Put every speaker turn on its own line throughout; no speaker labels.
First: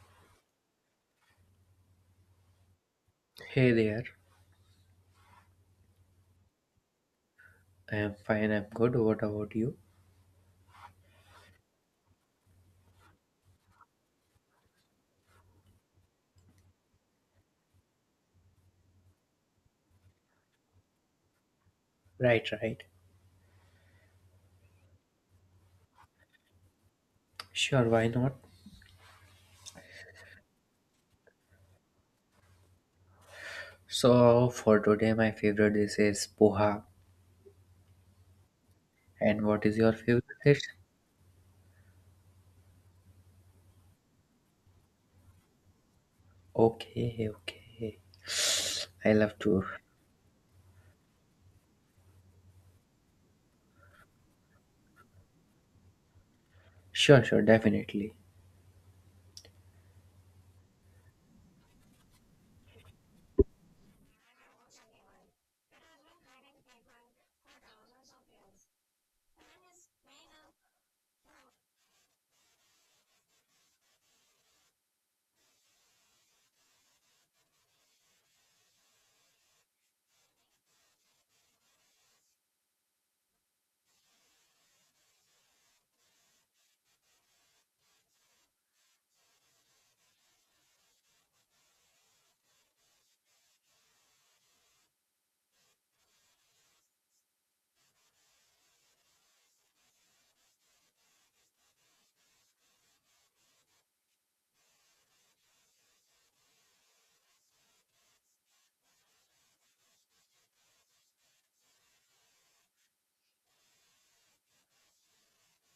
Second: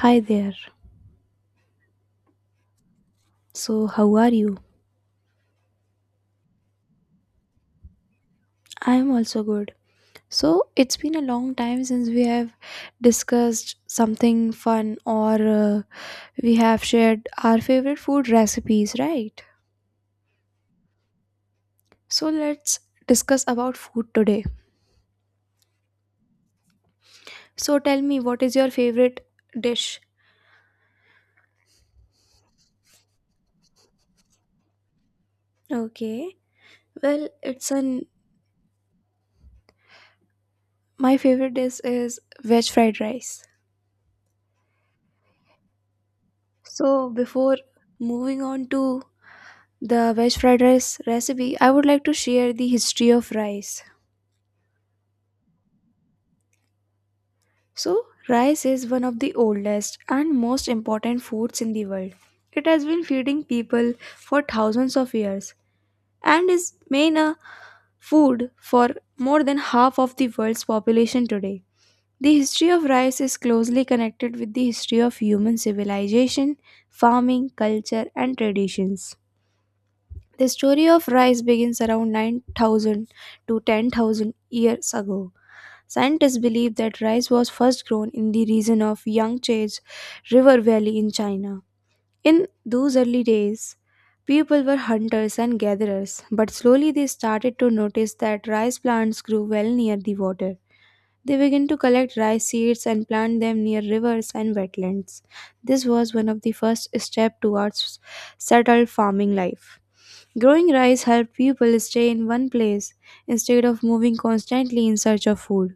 Hi there.
Hey
So,
there,
how are you?
I am fine, I'm
I
good.
am
What
also
about
good.
you?
So, it's been a long time since we have discussed something fun or we have shared our favorite food recipes, right? So,
Right,
let's
right.
discuss about food today. So,
Sure,
tell
why
me
not?
what is your favorite dish?
So, for today, my favorite dish is
Okay.
poha.
Well, it's an
And what is your favorite dish?
My favorite dish is veg fried rice. So,
Okay,
before
okay.
moving on to
I love to.
the veg fried rice recipe, I would like to share the history of rice.
Sure, sure,
So,
definitely.
rice is one of the oldest and most important foods in the world. It has been feeding people for thousands of years and is main a food for more than half of the world's population today. The history of rice is closely connected with the history of human civilization, farming, culture, and traditions. The story of rice begins around 9000 to 10,000 years ago. Scientists believe that rice was first grown in the region of Yangtze's River Valley in China. In those early days, people were hunters and gatherers, but slowly they started to notice that rice plants grew well near the water. They began to collect rice seeds and plant them near rivers and wetlands. This was one of the first steps towards settled farming life. Growing rice helped people stay in one place instead of moving constantly in search of food.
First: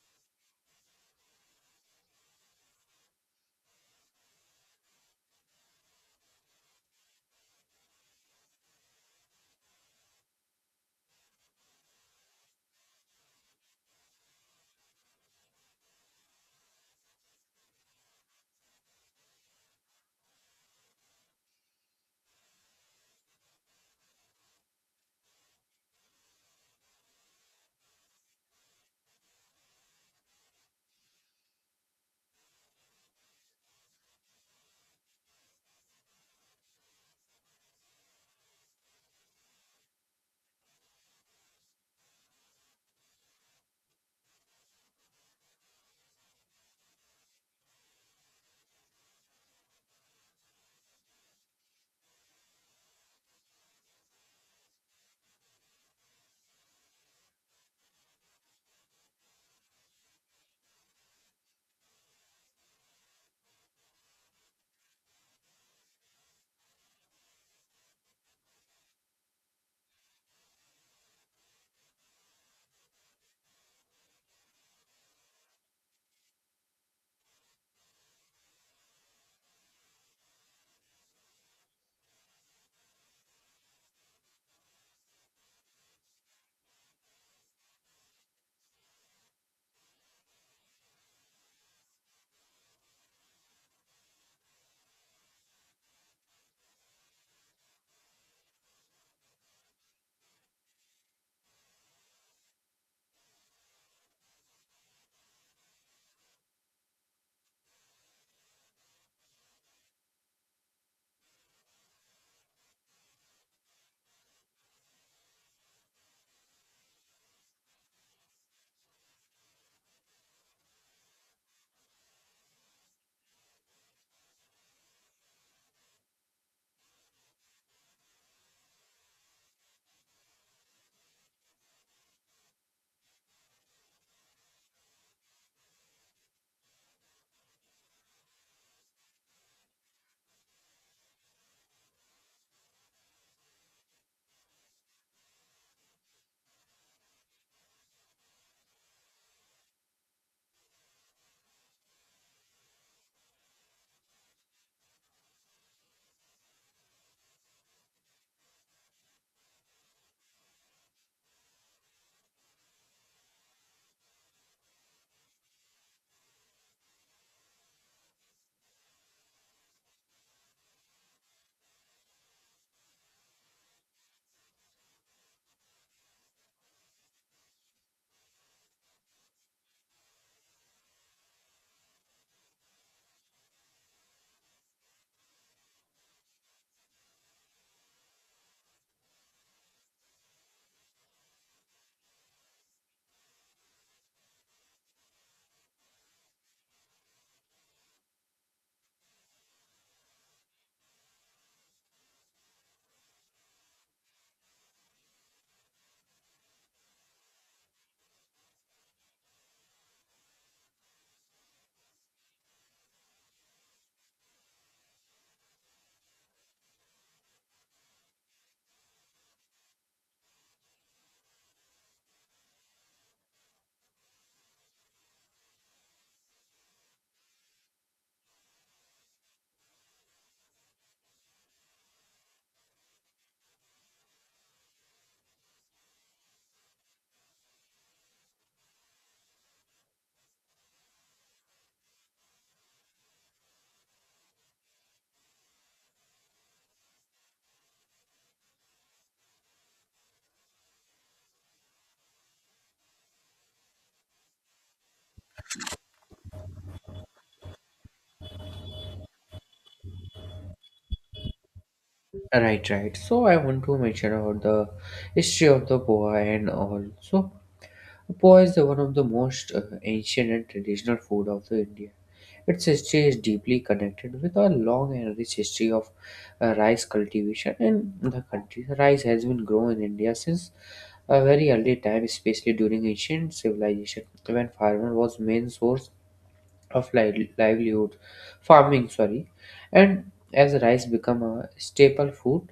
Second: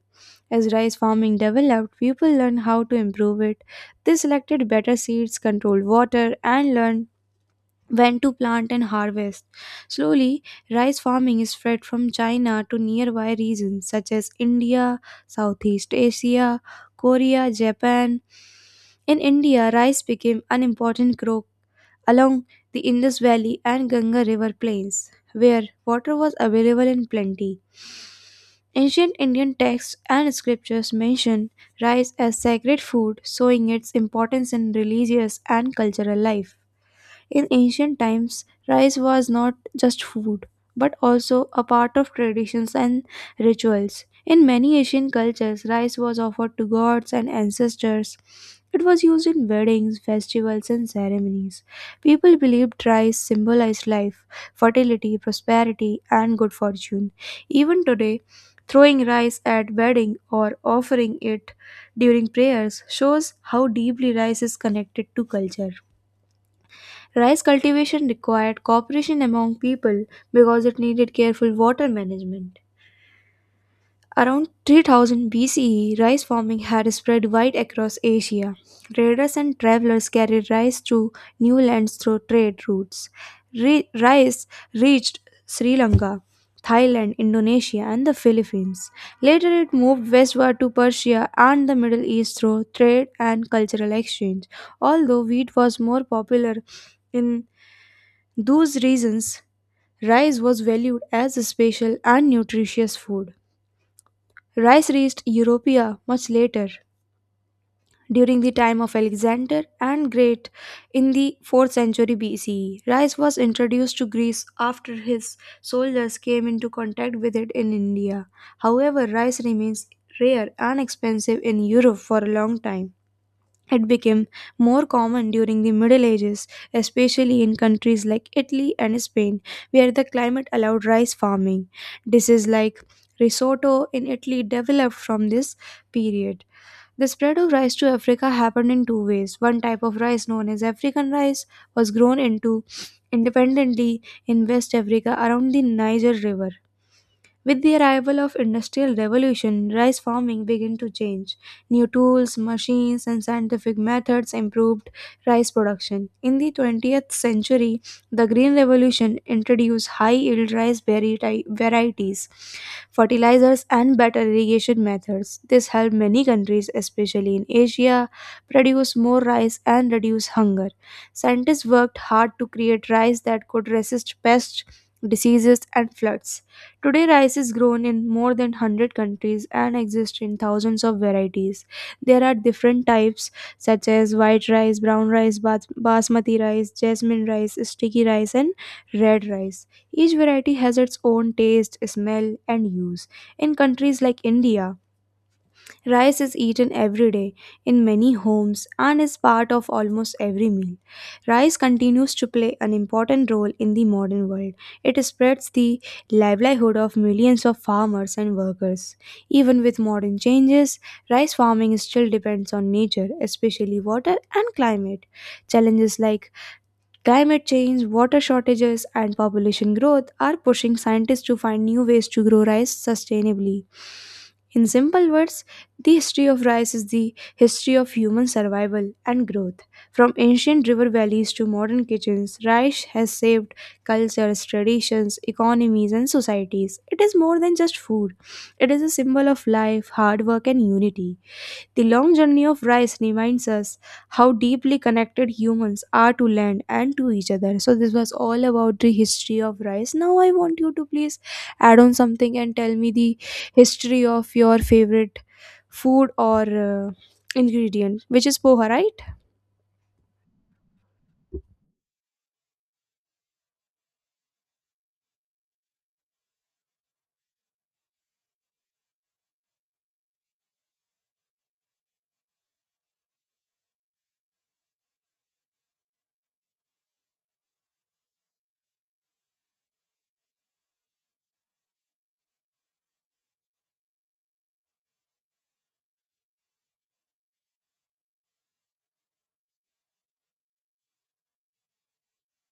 As rice farming developed, people learned how to improve it. They selected better seeds, controlled water, and learned when to plant and harvest. Slowly, rice farming is spread from China to nearby regions such as India, Southeast Asia, Korea, Japan. In India, rice became an important crop along the Indus Valley and Ganga River plains, where water was available in plenty. Ancient Indian texts and scriptures mention rice as sacred food, showing its importance in religious and cultural life. In ancient times, rice was not just food, but also a part of traditions and rituals. In many Asian cultures, rice was offered to gods and ancestors. It was used in weddings, festivals, and ceremonies. People believed rice symbolized life, fertility, prosperity, and good fortune. Even today, throwing rice at wedding or offering it during prayers shows how deeply rice is connected to culture. Rice cultivation required cooperation among people because it needed careful water management. Around 3000 BCE, rice farming had spread wide across Asia. Traders and travelers carried rice to new lands through trade routes. Rice reached Sri Lanka, Thailand, Indonesia, and the Philippines. Later, it moved westward to Persia and the Middle East through trade and cultural exchange. Although wheat was more popular in those reasons, rice was valued as a special and nutritious food. Rice reached Europa much later, during the time of Alexander and Great in the 4th century BCE. Rice was introduced to Greece after his soldiers came into contact with it in India. However, rice remains rare and expensive in Europe for a long time. It became more common during the Middle Ages, especially in countries like Italy and Spain, where the climate allowed rice farming. Dishes like risotto in Italy developed from this period. The spread of rice to Africa happened in two ways. One type of rice, known as African rice, was grown into independently in West Africa around the Niger River, with the arrival of industrial revolution, rice farming began to change. New tools, machines and scientific methods improved rice production. In the 20th century, the green revolution introduced high-yield rice varieties, fertilizers and better irrigation methods. This helped many countries, especially in Asia, produce more rice and reduce hunger. Scientists worked hard to create rice that could resist pests, diseases and floods. Today, rice is grown in more than 100 countries and exists in thousands of varieties. There are different types such as white rice, brown rice, basmati rice, jasmine rice, sticky rice, and red rice. Each variety has its own taste, smell, and use. In countries like India, rice is eaten every day in many homes and is part of almost every meal. Rice continues to play an important role in the modern world. It spreads the livelihood of millions of farmers and workers. Even with modern changes, rice farming still depends on nature, especially water and climate. Challenges like climate change, water shortages, and population growth are pushing scientists to find new ways to grow rice sustainably. In simple words, the history of rice is the history of human survival and growth. From ancient river valleys to modern kitchens, rice has saved cultures, traditions, economies, and societies. It is more than just food, it is a symbol of life, hard work, and unity. The long journey of rice reminds us how deeply connected humans are to land and to each other. So, this was all about the history of rice. Now, I want you to please add on something and tell me the history of your favorite food or ingredient, which is poha, right?
Right, right. So, I want to mention about the history of the poha and all. So, poha is the one of the most ancient and traditional food of the India. Its history is deeply connected with a long and rich history of rice cultivation in the country. Rice has been grown in India since a very early time, especially during ancient civilization, when farmer was main source of livelihood farming, sorry, and as rice become a staple food.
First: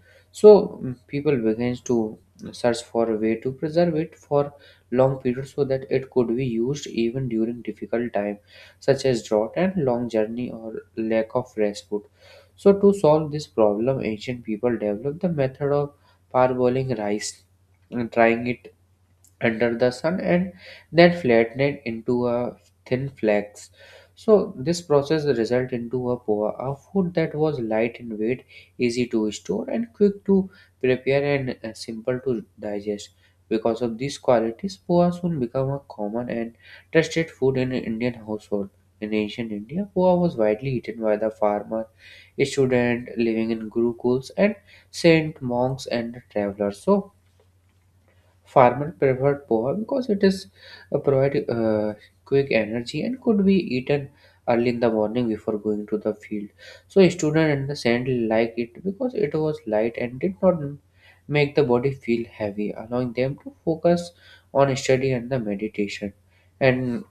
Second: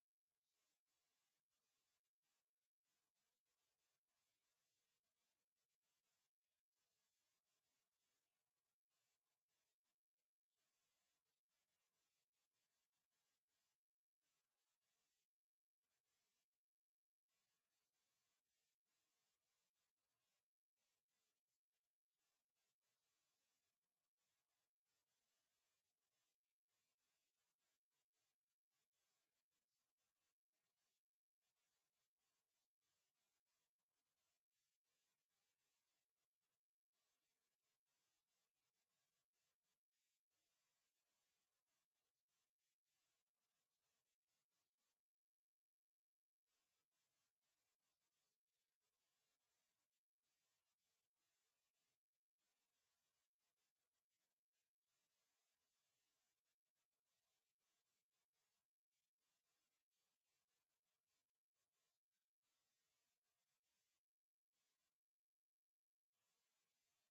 So people begins to search for a way to preserve it for long periods so that it could be used even during difficult time such as drought and long journey or lack of fresh food. So to solve this problem, ancient people developed the method of parboiling rice and drying it under the sun and then flatten it into a thin flakes. So this process result into a poa, a food that was light in weight, easy to store and quick to prepare and simple to digest. Because of these qualities, poa soon became a common and trusted food in Indian household. In ancient India, poa was widely eaten by the farmer, student living in gurukuls, and saint monks and travelers. So farmer preferred poha because it is provide quick energy and could be eaten early in the morning before going to the field. So a student in the sand liked it because it was light and did not make the body feel heavy, allowing them to focus on study and the meditation. And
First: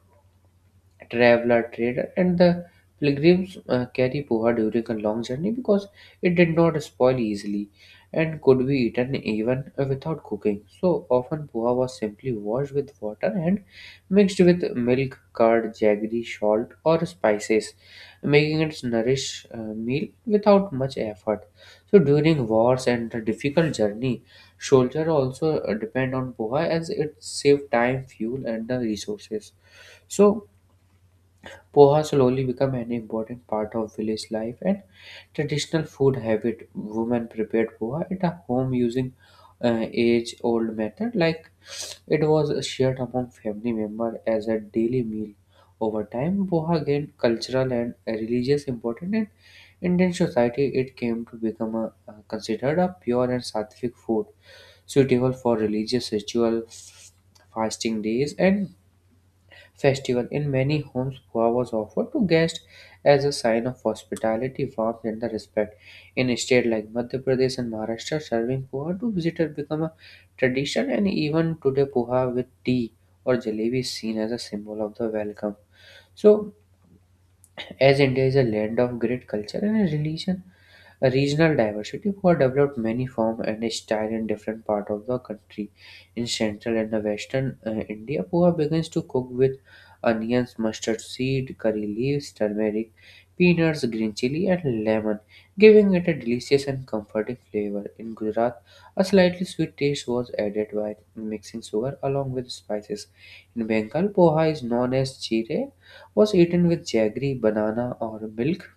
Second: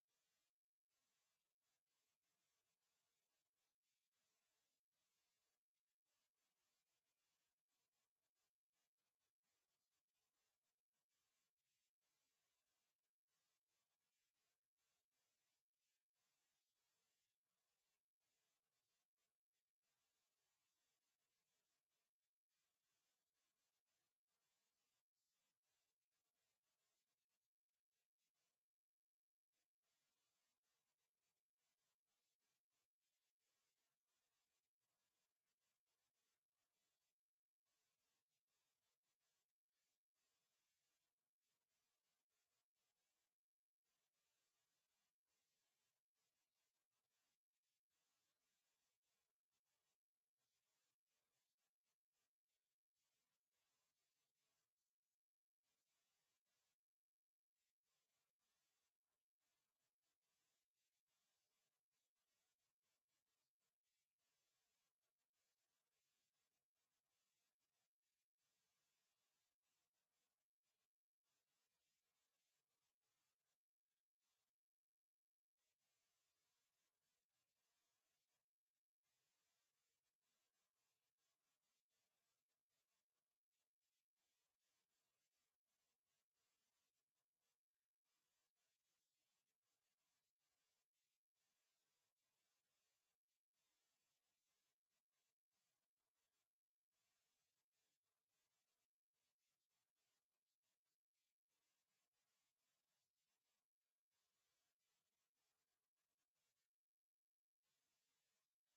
traveler, trader, and the pilgrims carry poha during a long journey because it did not spoil easily and could be eaten even without cooking. So often, poha was simply washed with water and mixed with milk, curd, jaggery, salt, or spices, making it nourish meal without much effort. So during wars and the difficult journey, soldiers also depend on poha as it saved time, fuel, and the resources. So poha slowly became an important part of village life and traditional food habit. Women prepared poha at a home using age-old method, like it was shared among family members as a daily meal. Over time, poha gained cultural and religious importance, and Indian society, it came to become a, considered a pure and sattvic food, suitable for religious ritual, fasting days, and festival. In many homes, pho was offered to guests as a sign of hospitality, warmth, and the respect. In a state like Madhya Pradesh and Maharashtra, serving poha to visitors become a tradition, and even today, poha with tea or jalebi is seen as a symbol of the welcome. So, as India is a land of great culture and a religion, a regional diversity, who have developed many form and style in different part of the country, in central and the western India, poha begins to cook with onions, mustard seed, curry leaves, turmeric, peanuts, green chili, and lemon, giving it a delicious and comforting flavor. In Gujarat, a slightly sweet taste was added by mixing sugar along with spices. In Bengal, poha is known as chire, was eaten with jaggery, banana, or milk.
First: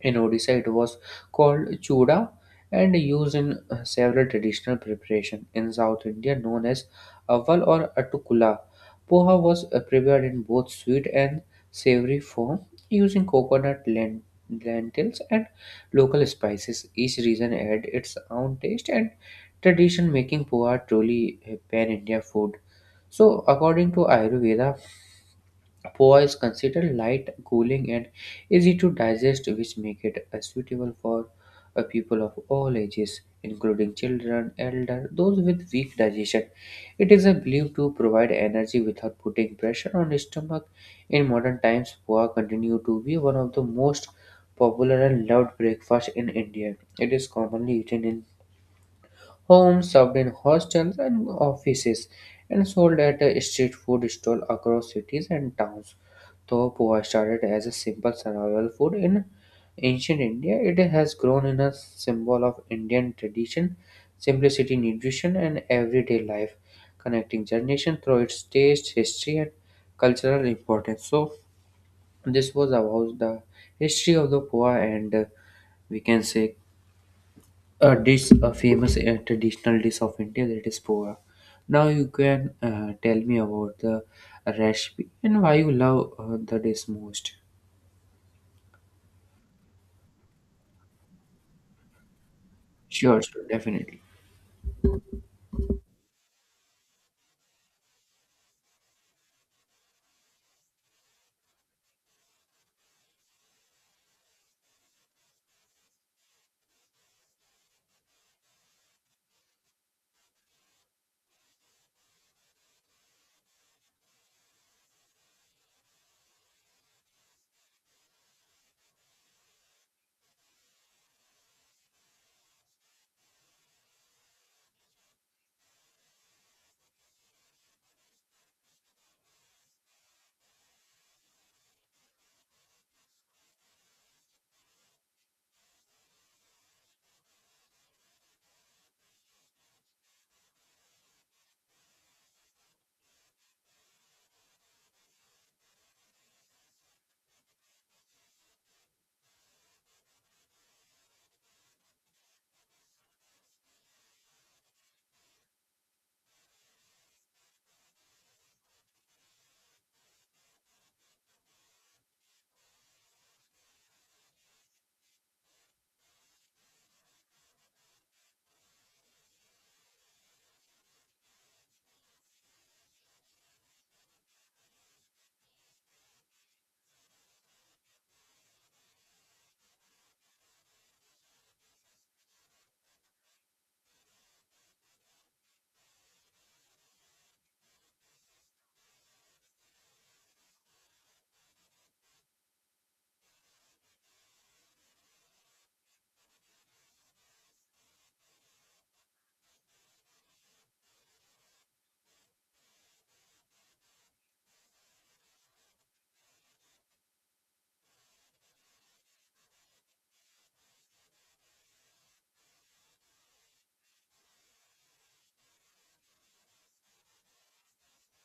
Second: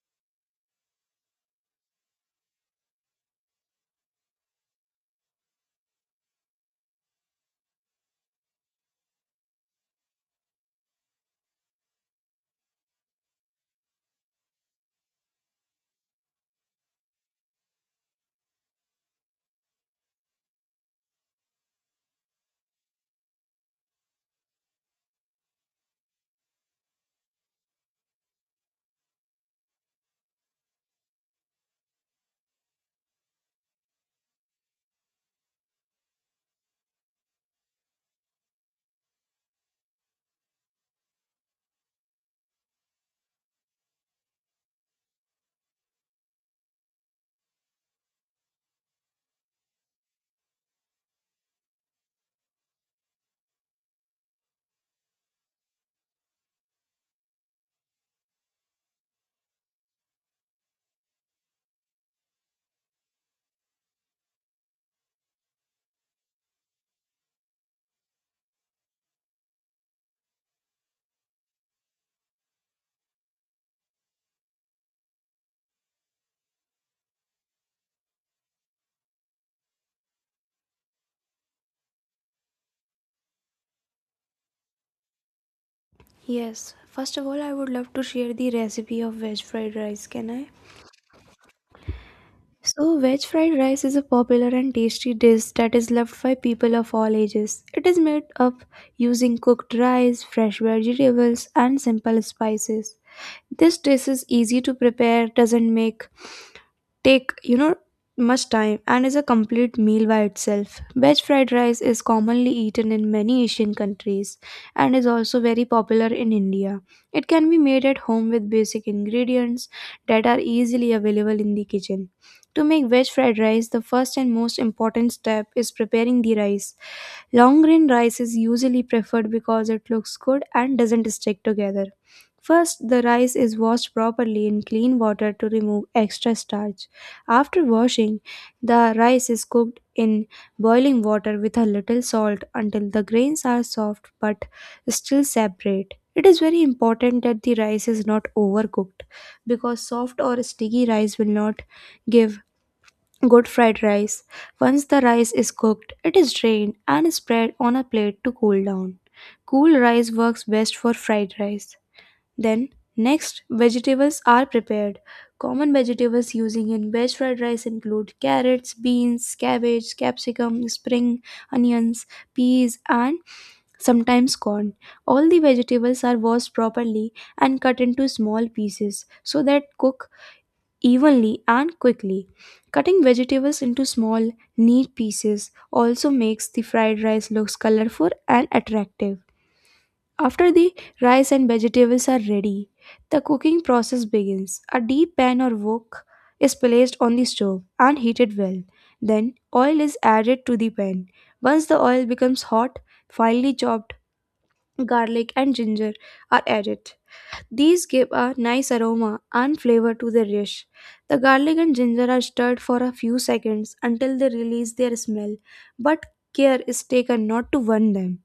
In Odisha, it was called chuda and used in several traditional preparation. In South India, known as aval or atukula, poha was prepared in both sweet and savory form using coconut lentils and local spices. Each region had its own taste and tradition, making poha truly a pan-India food. So, according to Ayurveda, poa is considered light, cooling, and easy to digest, which make it suitable for people of all ages, including children, elder, those with weak digestion. It is believed to provide energy without putting pressure on the stomach. In modern times, poa continue to be one of the most popular and loved breakfast in India. It is commonly eaten in homes, served in hostels and offices, and sold at street food stall across cities and towns. Though poha started as a simple survival food in ancient India, it has grown in a symbol of Indian tradition, simplicity, nutrition, and everyday life, connecting generations through its taste, history, and cultural importance. So, this was about the history of the poha and we can say a dish, a famous traditional dish of India, that is poha. Now you can tell me about the recipe and why you love the
Yes,
dish
first of
most.
all, I would love to share the recipe of veg fried rice. Can I? So,
Sure,
veg
sure,
fried rice is a
definitely.
popular and tasty dish that is loved by people of all ages. It is made up using cooked rice, fresh vegetables, and simple spices. This dish is easy to prepare, doesn't make take much time and is a complete meal by itself. Veg fried rice is commonly eaten in many Asian countries and is also very popular in India. It can be made at home with basic ingredients that are easily available in the kitchen. To make veg fried rice, the first and most important step is preparing the rice. Long grain rice is usually preferred because it looks good and doesn't stick together. First, the rice is washed properly in clean water to remove extra starch. After washing, the rice is cooked in boiling water with a little salt until the grains are soft but still separate. It is very important that the rice is not overcooked because soft or sticky rice will not give good fried rice. Once the rice is cooked, it is drained and spread on a plate to cool down. Cool rice works best for fried rice. Then, next, vegetables are prepared. Common vegetables using in veg fried rice include carrots, beans, cabbage, capsicum, spring onions, peas, and sometimes corn. All the vegetables are washed properly and cut into small pieces so that cook evenly and quickly. Cutting vegetables into small, neat pieces also makes the fried rice looks colorful and attractive. After the rice and vegetables are ready, the cooking process begins. A deep pan or wok is placed on the stove and heated well. Then oil is added to the pan. Once the oil becomes hot, finely chopped garlic and ginger are added. These give a nice aroma and flavor to the dish. The garlic and ginger are stirred for a few seconds until they release their smell, but care is taken not to burn them.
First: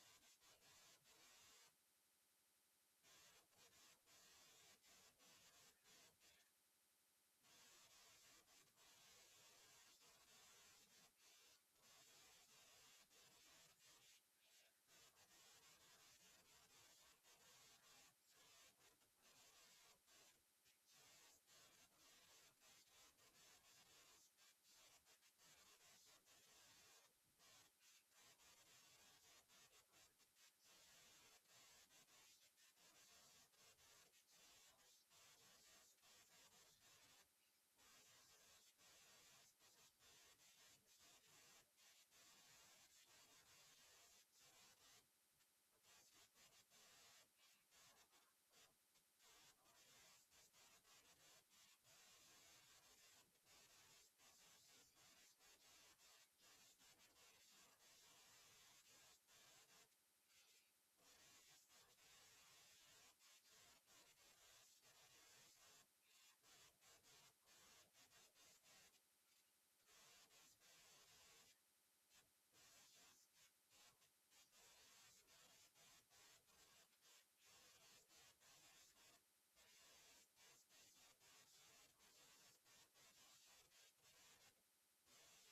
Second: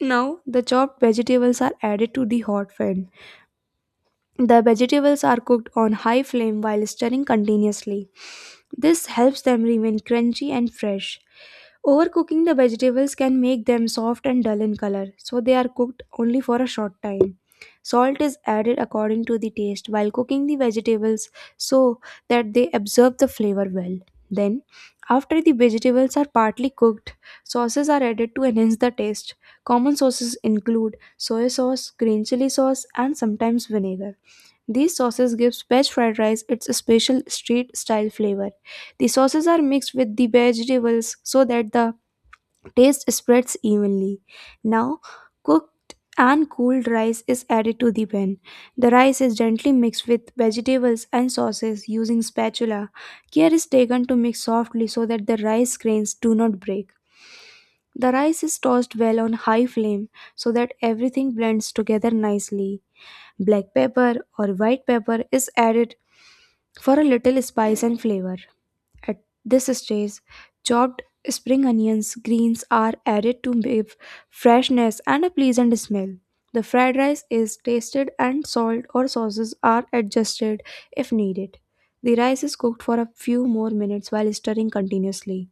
Now, the chopped vegetables are added to the hot pan. The vegetables are cooked on high flame while stirring continuously. This helps them remain crunchy and fresh. Overcooking the vegetables can make them soft and dull in color, so they are cooked only for a short time. Salt is added according to the taste while cooking the vegetables so that they absorb the flavor well. Then, after the vegetables are partly cooked, sauces are added to enhance the taste. Common sauces include soy sauce, green chili sauce, and sometimes vinegar. These sauces gives veg fried rice its special street style flavor. The sauces are mixed with the vegetables so that the taste spreads evenly. Now, cooked and cooled rice is added to the pan. The rice is gently mixed with vegetables and sauces using spatula. Care is taken to mix softly so that the rice grains do not break. The rice is tossed well on high flame so that everything blends together nicely. Black pepper or white pepper is added for a little spice and flavor. At this stage, chopped spring onions, greens are added to give freshness and a pleasant smell. The fried rice is tasted and salt or sauces are adjusted if needed. The rice is cooked for a few more minutes while stirring continuously.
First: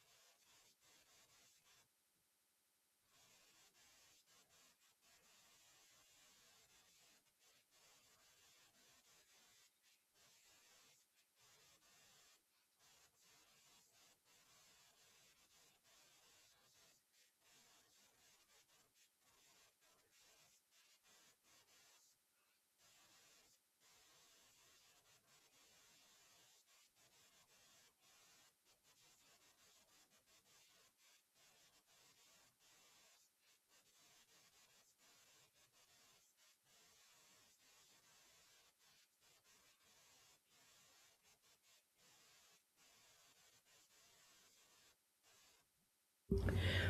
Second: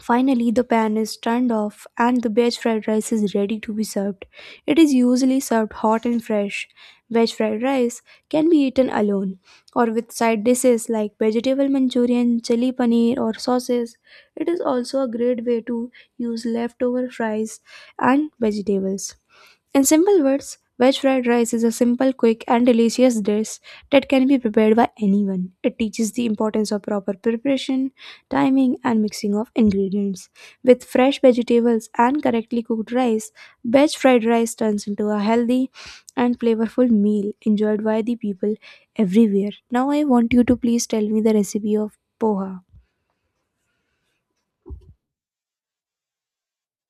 Finally, the pan is turned off and the veg fried rice is ready to be served. It is usually served hot and fresh. Veg fried rice can be eaten alone or with side dishes like vegetable manchurian, chili paneer, or sauces. It is also a great way to use leftover fries and vegetables. In simple words, veg fried rice is a simple, quick, and delicious dish that can be prepared by anyone. It teaches the importance of proper preparation, timing, and mixing of ingredients. With fresh vegetables and correctly cooked rice, veg fried rice turns into a healthy and flavorful meal enjoyed by the people everywhere. Now, I want you to please tell me the recipe of poha.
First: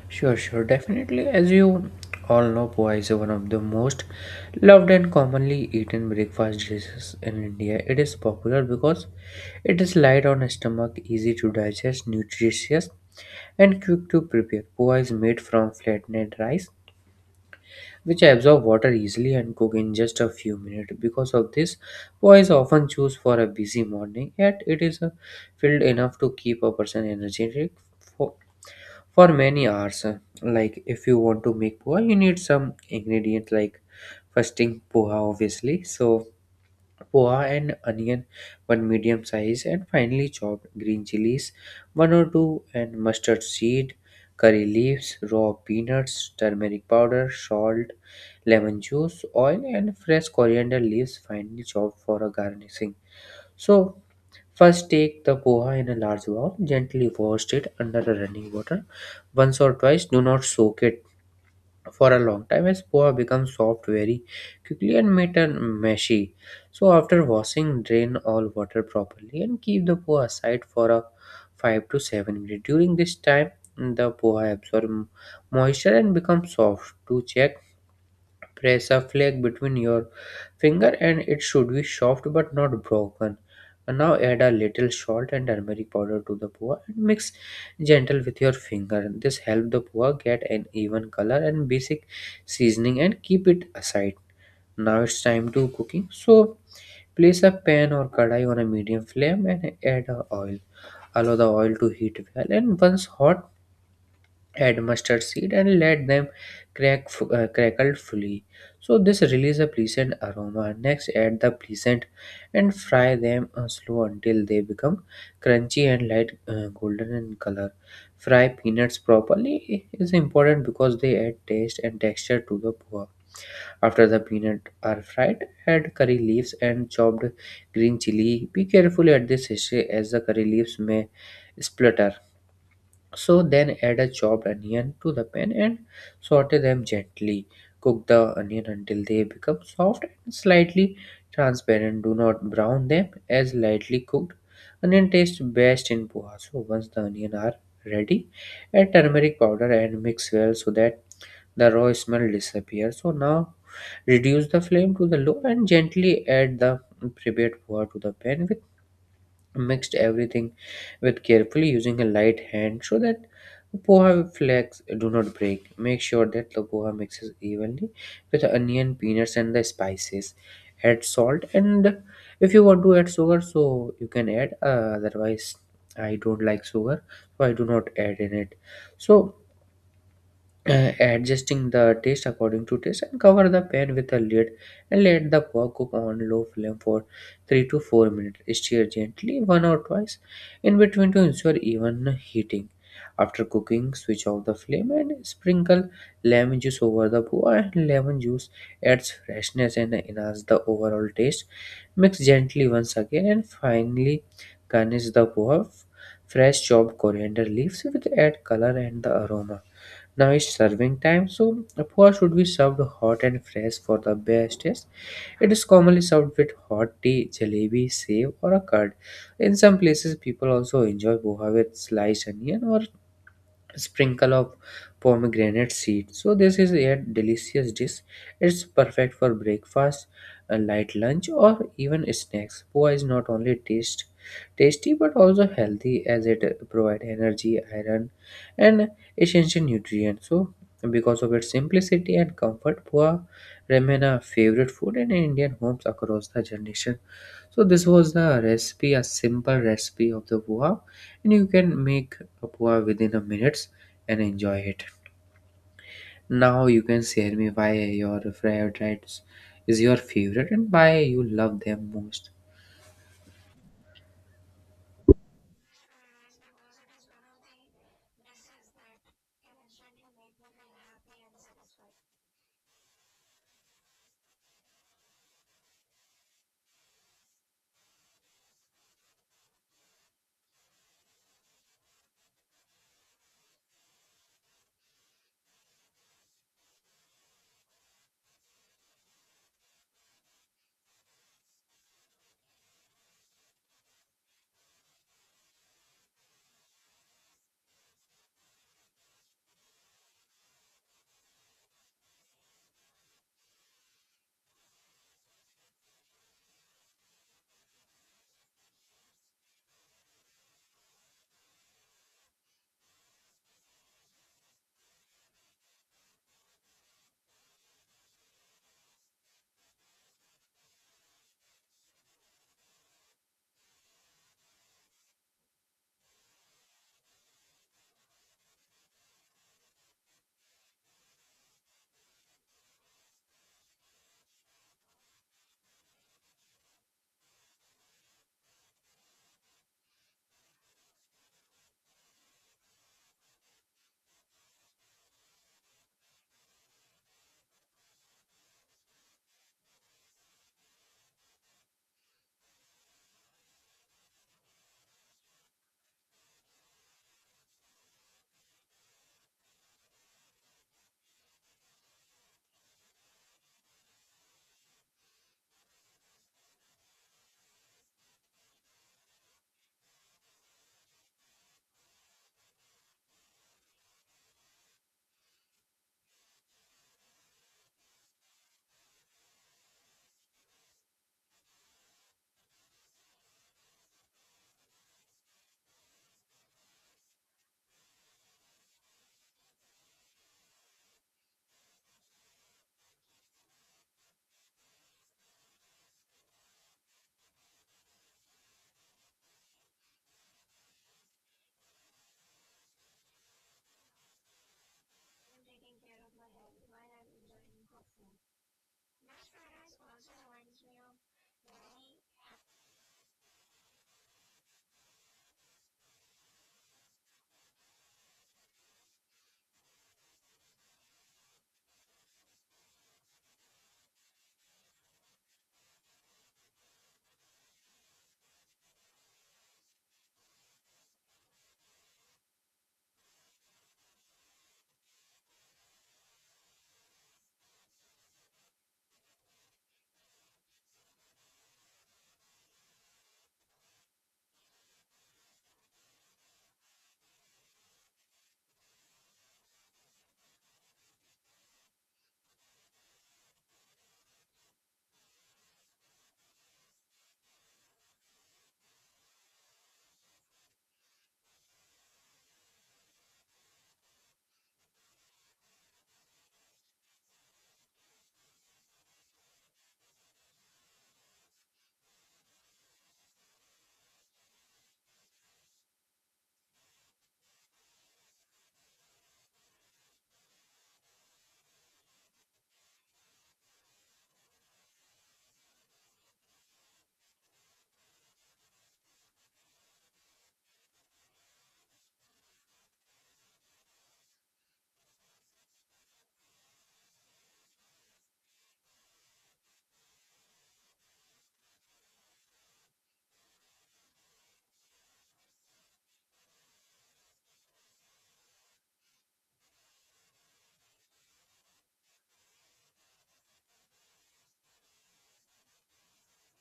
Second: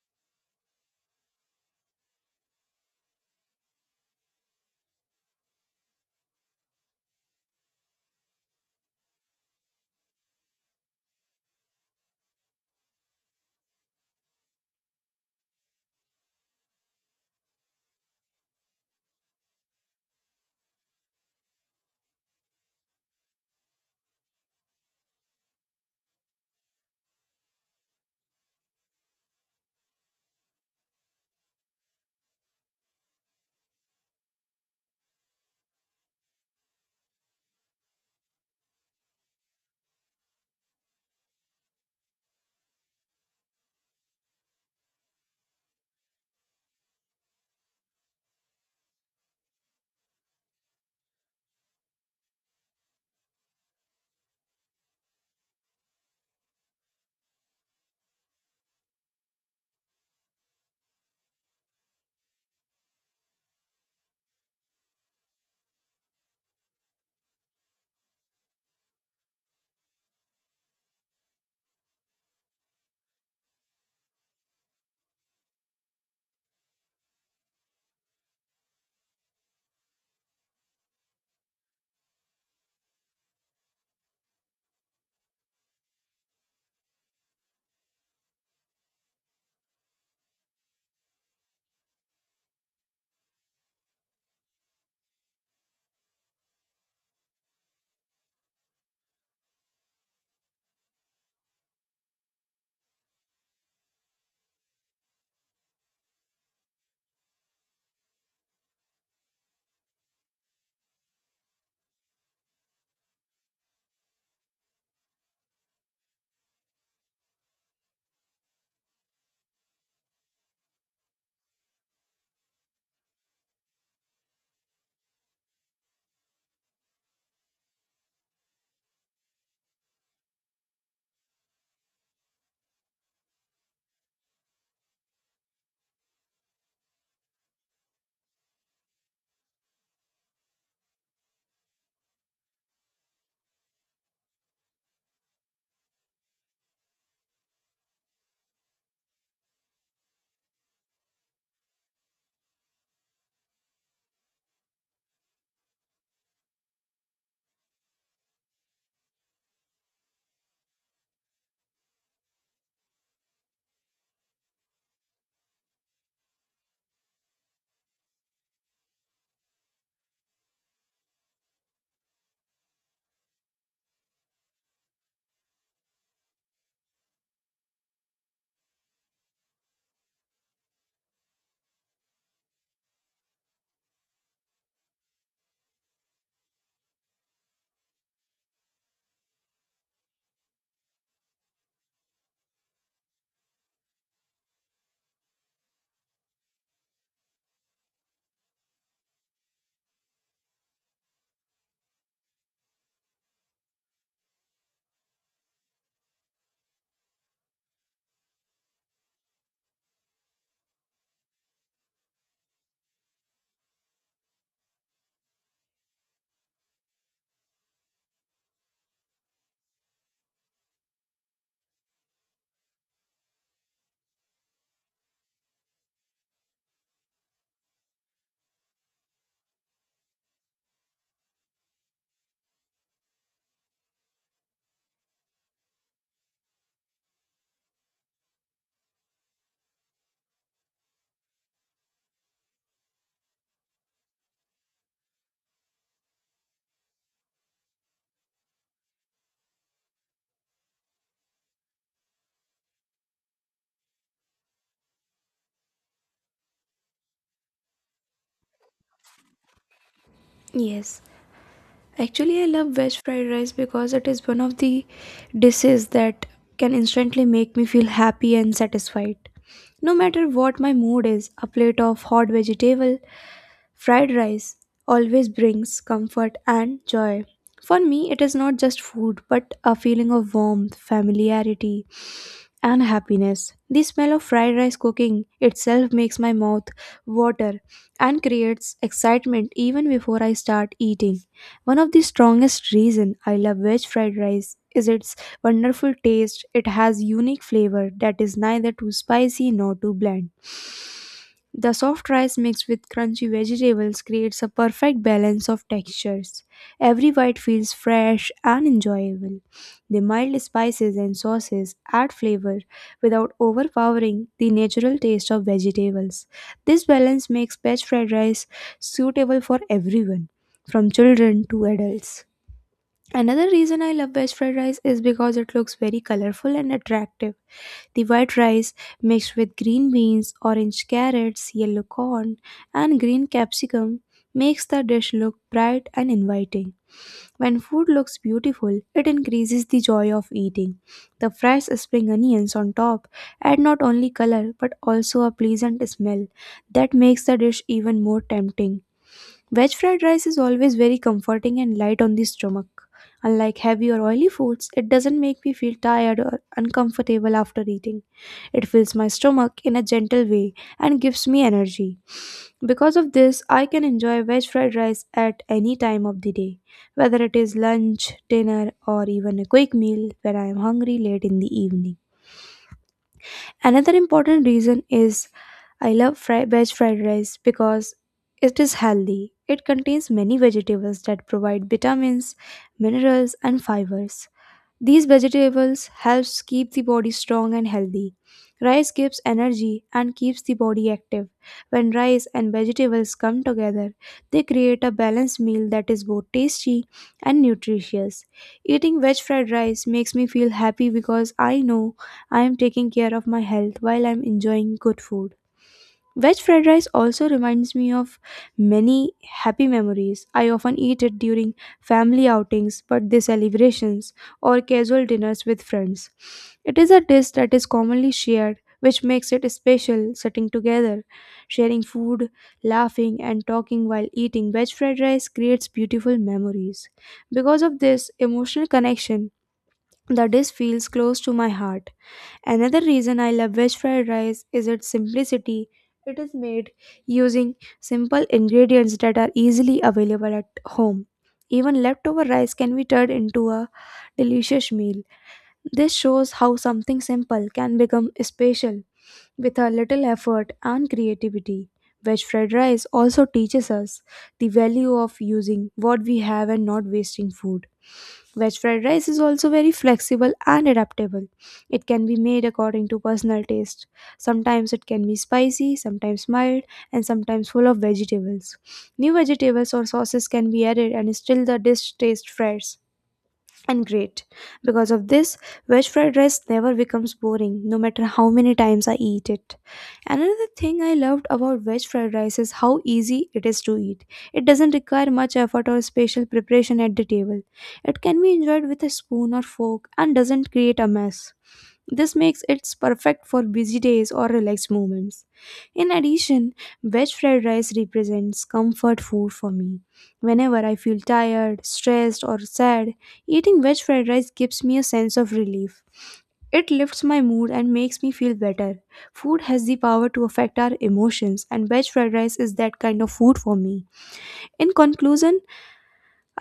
Sure, sure, definitely. As you all know, poha is one of the most loved and commonly eaten breakfast dishes in India. It is popular because it is light on stomach, easy to digest, nutritious, and quick to prepare. Poha is made from flattened rice, which absorb water easily and cook in just a few minutes. Because of this, poha is often choose for a busy morning, yet it is filled enough to keep a person energetic for many hours. Like, if you want to make poha, you need some ingredients like, first thing, poha obviously. So poha and onion, one medium size, and finally chopped green chilies, one or two, and mustard seed, curry leaves, raw peanuts, turmeric powder, salt, lemon juice, oil, and fresh coriander leaves finely chopped for a garnishing. So first, take the poha in a large bowl, gently wash it under the running water once or twice. Do not soak it for a long time as poha becomes soft very quickly and made and meshy. So, after washing, drain all water properly and keep the poha aside for a 5 to 7 minutes. During this time, the poha absorbs moisture and becomes soft. To check, press a flake between your finger and it should be soft but not broken. And now add a little salt and turmeric powder to the poha and mix gentle with your finger. This helps the poha get an even color and basic seasoning and keep it aside. Now it's time to cooking. So place a pan or kadai on a medium flame and add a oil. Allow the oil to heat well and once hot, add mustard seed and let them crackle fully. So this release a pleasant aroma. Next add the pleasant and fry them slow until they become crunchy and light golden in color. Fry peanuts properly is important because they add taste and texture to the pho. After the peanut are fried, add curry leaves and chopped green chili. Be careful at this stage as the curry leaves may splutter. So then add a chopped onion to the pan and saute them gently. Cook the onion until they become soft and slightly transparent. Do not brown them as lightly cooked. Onion tastes best in poha. So once the onion are ready, add turmeric powder and mix well so that the raw smell disappears. So now reduce the flame to the low and gently add the prepared poha to the pan. With mixed everything with carefully using a light hand so that poha flakes do not break. Make sure that the poha mixes evenly with onion, peanuts, and the spices. Add salt, and if you want to add sugar, so you can add. Otherwise, I don't like sugar, so I do not add in it. So adjusting the taste according to taste and cover the pan with a lid and let the pork cook on low flame for 3 to 4 minutes. Stir gently one or twice in between to ensure even heating. After cooking, switch off the flame and sprinkle lemon juice over the pork. Lemon juice adds freshness and enhances the overall taste. Mix gently once again and finally garnish the pork fresh chopped coriander leaves which add color and the aroma. Now is serving time. So, a pot should be served hot and fresh for the best taste. It is commonly served with hot tea, jalebi, save, or a curd. In some places, people also enjoy poha with sliced onion or sprinkle of pomegranate seed. So this is a delicious dish. It's perfect for breakfast, a light lunch, or even snacks. Poa is not only taste tasty but also healthy as it provide energy, iron, and essential nutrients. So because of its simplicity and comfort, poa remain a favorite food in Indian homes across the generation. So this was the recipe, a simple recipe of the poha, and you can make a poha within a minutes and enjoy it. Now you can share me why your fried rice is your favorite and why
Yes.
you love them most.
Actually, I love veg fried rice because it is one of the dishes that can instantly make me feel happy and satisfied. No matter what my mood is, a plate of hot vegetable fried rice always brings comfort and joy. For me, it is not just food but a feeling of warmth, familiarity, and happiness. The smell of fried rice cooking itself makes my mouth water and creates excitement even before I start eating. One of the strongest reason I love veg fried rice is its wonderful taste. It has unique flavor that is neither too spicy nor too bland. The soft rice mixed with crunchy vegetables creates a perfect balance of textures. Every bite feels fresh and enjoyable. The mild spices and sauces add flavor without overpowering the natural taste of vegetables. This balance makes veg fried rice suitable for everyone, from children to adults. Another reason I love veg fried rice is because it looks very colorful and attractive. The white rice mixed with green beans, orange carrots, yellow corn, and green capsicum makes the dish look bright and inviting. When food looks beautiful, it increases the joy of eating. The fresh spring onions on top add not only color but also a pleasant smell that makes the dish even more tempting. Veg fried rice is always very comforting and light on the stomach. Unlike heavy or oily foods, it doesn't make me feel tired or uncomfortable after eating. It fills my stomach in a gentle way and gives me energy. Because of this, I can enjoy veg fried rice at any time of the day, whether it is lunch, dinner, or even a quick meal when I am hungry late in the evening. Another important reason is I love veg fried rice because it is healthy. It contains many vegetables that provide vitamins, minerals, and fibers. These vegetables helps keep the body strong and healthy. Rice gives energy and keeps the body active. When rice and vegetables come together, they create a balanced meal that is both tasty and nutritious. Eating veg fried rice makes me feel happy because I know I am taking care of my health while I'm enjoying good food. Veg fried rice also reminds me of many happy memories. I often eat it during family outings, birthday celebrations, or casual dinners with friends. It is a dish that is commonly shared, which makes it special sitting together, sharing food, laughing, and talking while eating. Veg fried rice creates beautiful memories. Because of this emotional connection, the dish feels close to my heart. Another reason I love veg fried rice is its simplicity. It is made using simple ingredients that are easily available at home. Even leftover rice can be turned into a delicious meal. This shows how something simple can become special with a little effort and creativity. Veg fried rice also teaches us the value of using what we have and not wasting food. Veg fried rice is also very flexible and adaptable. It can be made according to personal taste. Sometimes it can be spicy, sometimes mild, and sometimes full of vegetables. New vegetables or sauces can be added and still the dish tastes fresh and great. Because of this, veg fried rice never becomes boring, no matter how many times I eat it. Another thing I loved about veg fried rice is how easy it is to eat. It doesn't require much effort or special preparation at the table. It can be enjoyed with a spoon or fork and doesn't create a mess. This makes it perfect for busy days or relaxed moments. In addition, veg fried rice represents comfort food for me. Whenever I feel tired, stressed, or sad, eating veg fried rice gives me a sense of relief. It lifts my mood and makes me feel better. Food has the power to affect our emotions, and veg fried rice is that kind of food for me. In conclusion,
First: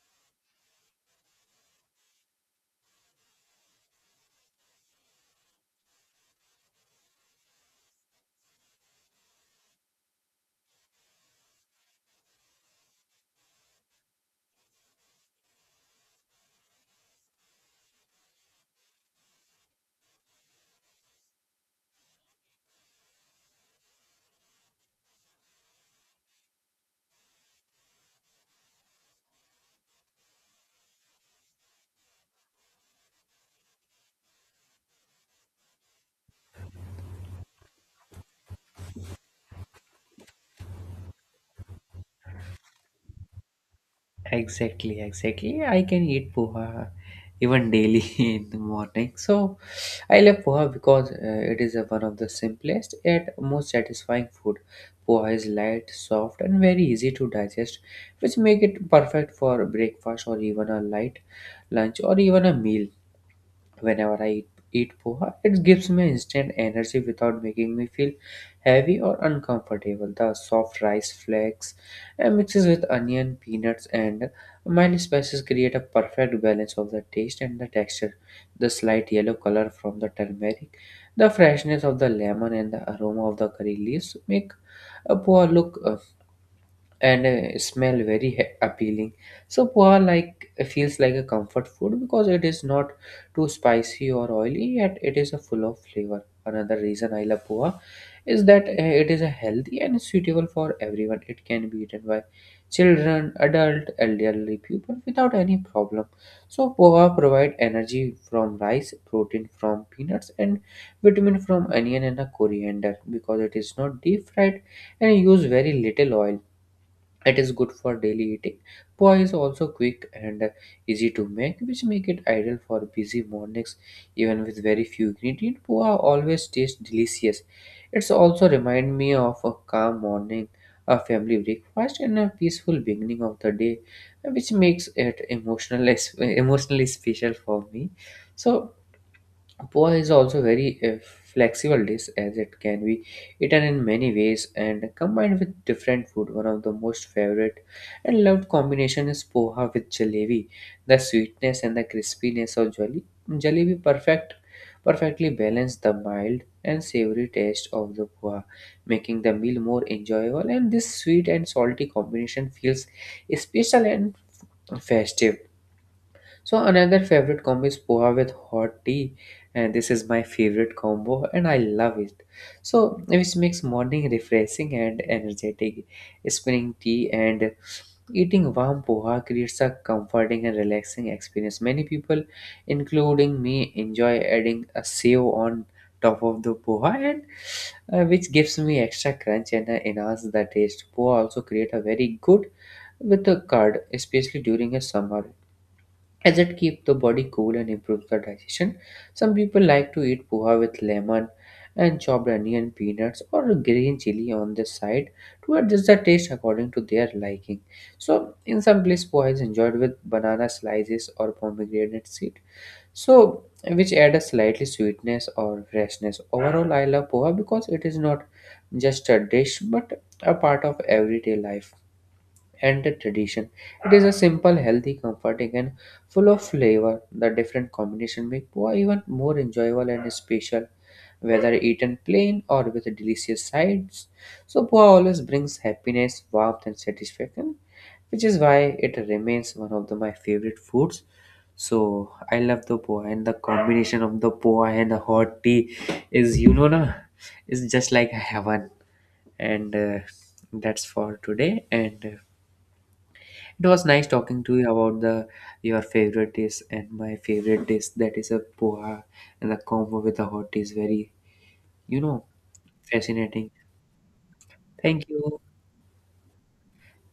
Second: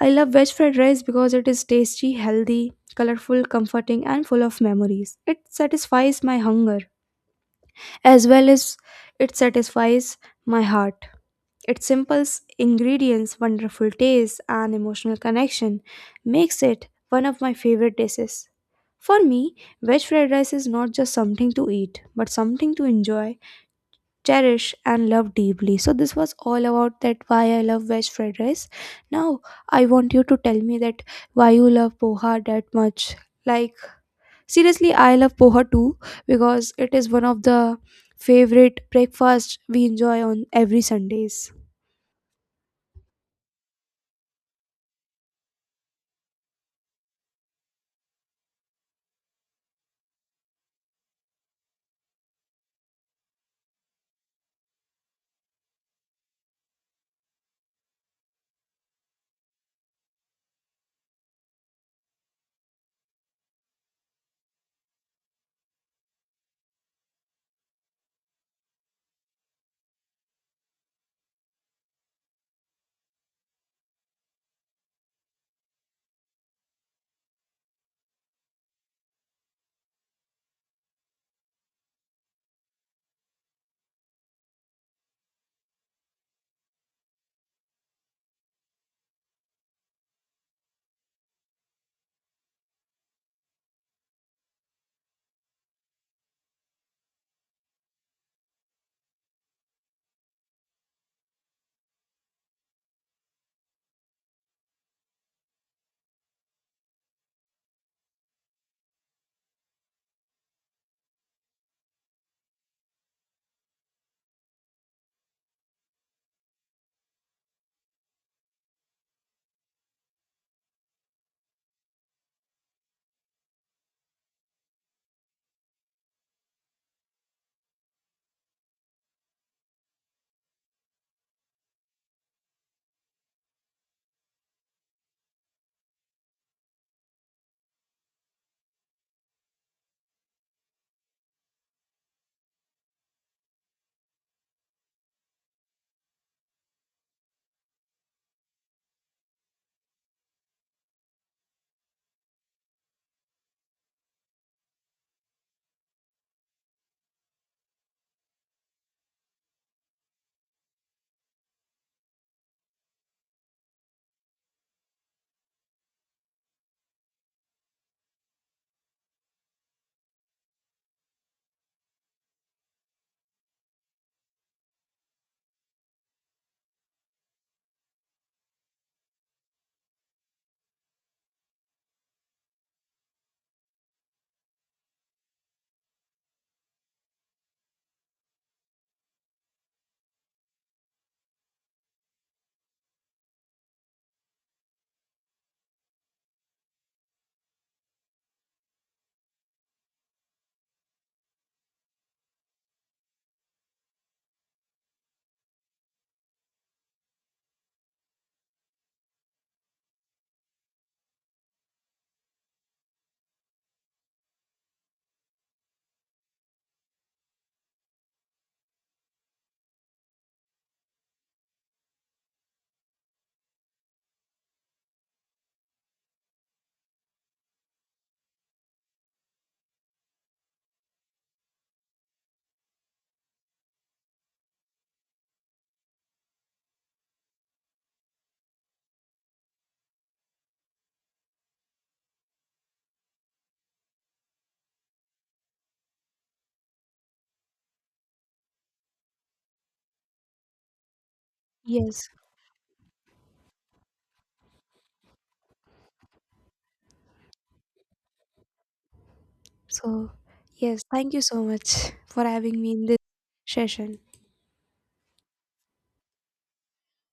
I love veg fried rice because it is tasty, healthy, colorful, comforting, and full of memories. It satisfies my hunger as well as it satisfies my heart. Its simple ingredients, wonderful taste, and emotional connection makes it one of my favorite dishes. For me, veg fried rice is not just something to eat, but something to enjoy, cherish, and love deeply. So this was all about that why I love veg fried rice. Now I want you to tell me that why you love poha that much. Like, seriously, I love poha too because it is one of the favorite breakfast we enjoy on every Sundays.
Exactly, exactly. I can eat poha even daily in the morning. So I love poha because it is one of the simplest yet most satisfying food. Poha is light, soft, and very easy to digest, which make it perfect for breakfast or even a light lunch or even a meal. Whenever I eat poha, it gives me instant energy without making me feel heavy or uncomfortable. The soft rice flakes and mixes with onion, peanuts, and mild spices create a perfect balance of the taste and the texture. The slight yellow color from the turmeric, the freshness of the lemon, and the aroma of the curry leaves make a poha look and smell very appealing. So poha like feels like a comfort food because it is not too spicy or oily, yet it is a full of flavor. Another reason I love poha is that it is a healthy and suitable for everyone. It can be eaten by children, adult, elderly people without any problem. So poha provide energy from rice, protein from peanuts, and vitamin from onion and a coriander. Because it is not deep fried and use very little oil, it is good for daily eating. Poi is also quick and easy to make, which make it ideal for busy mornings. Even with very few ingredients, poa always tastes delicious. It's also remind me of a calm morning, a family breakfast, and a peaceful beginning of the day, which makes it emotional emotionally special for me. So poha is also very flexible dish, as it can be eaten in many ways and combined with different food. One of the most favorite and loved combination is poha with jalebi. The sweetness and the crispiness of jalebi perfectly balance the mild and savory taste of the poha, making the meal more enjoyable. And this sweet and salty combination feels special and festive. So another favorite combo is poha with hot tea, and this is my favorite combo, and I love it. So which makes morning refreshing and energetic. Spinning tea and eating warm poha creates a comforting and relaxing experience. Many people, including me, enjoy adding a save on top of the poha, and which gives me extra crunch and enhance the taste. Poha also create a very good with the curd, especially during a summer, as it keeps the body cool and improves the digestion. Some people like to eat poha with lemon and chopped onion, peanuts, or green chili on the side to adjust the taste according to their liking. So, in some places, poha is enjoyed with banana slices or pomegranate seed, so which add a slightly sweetness or freshness. Overall, I love poha because it is not just a dish but a part of everyday life and the tradition. It is a simple, healthy, comforting, and full of flavor. The different combination make poa even more enjoyable and special, whether eaten plain or with delicious sides. So poa always brings happiness, warmth, and satisfaction, which is why it remains my favorite foods. So I love the poa, and the combination of the poa and the hot tea is, you know, na, is just like heaven. And that's for today. And
Yes.
it was nice talking to you about the your favorite dish and my favorite dish, that is a poha, and the combo
So,
with the hot is
yes,
very,
thank you so much
you know,
for having me in this
fascinating.
session.
Thank you.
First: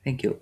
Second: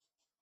Thank you.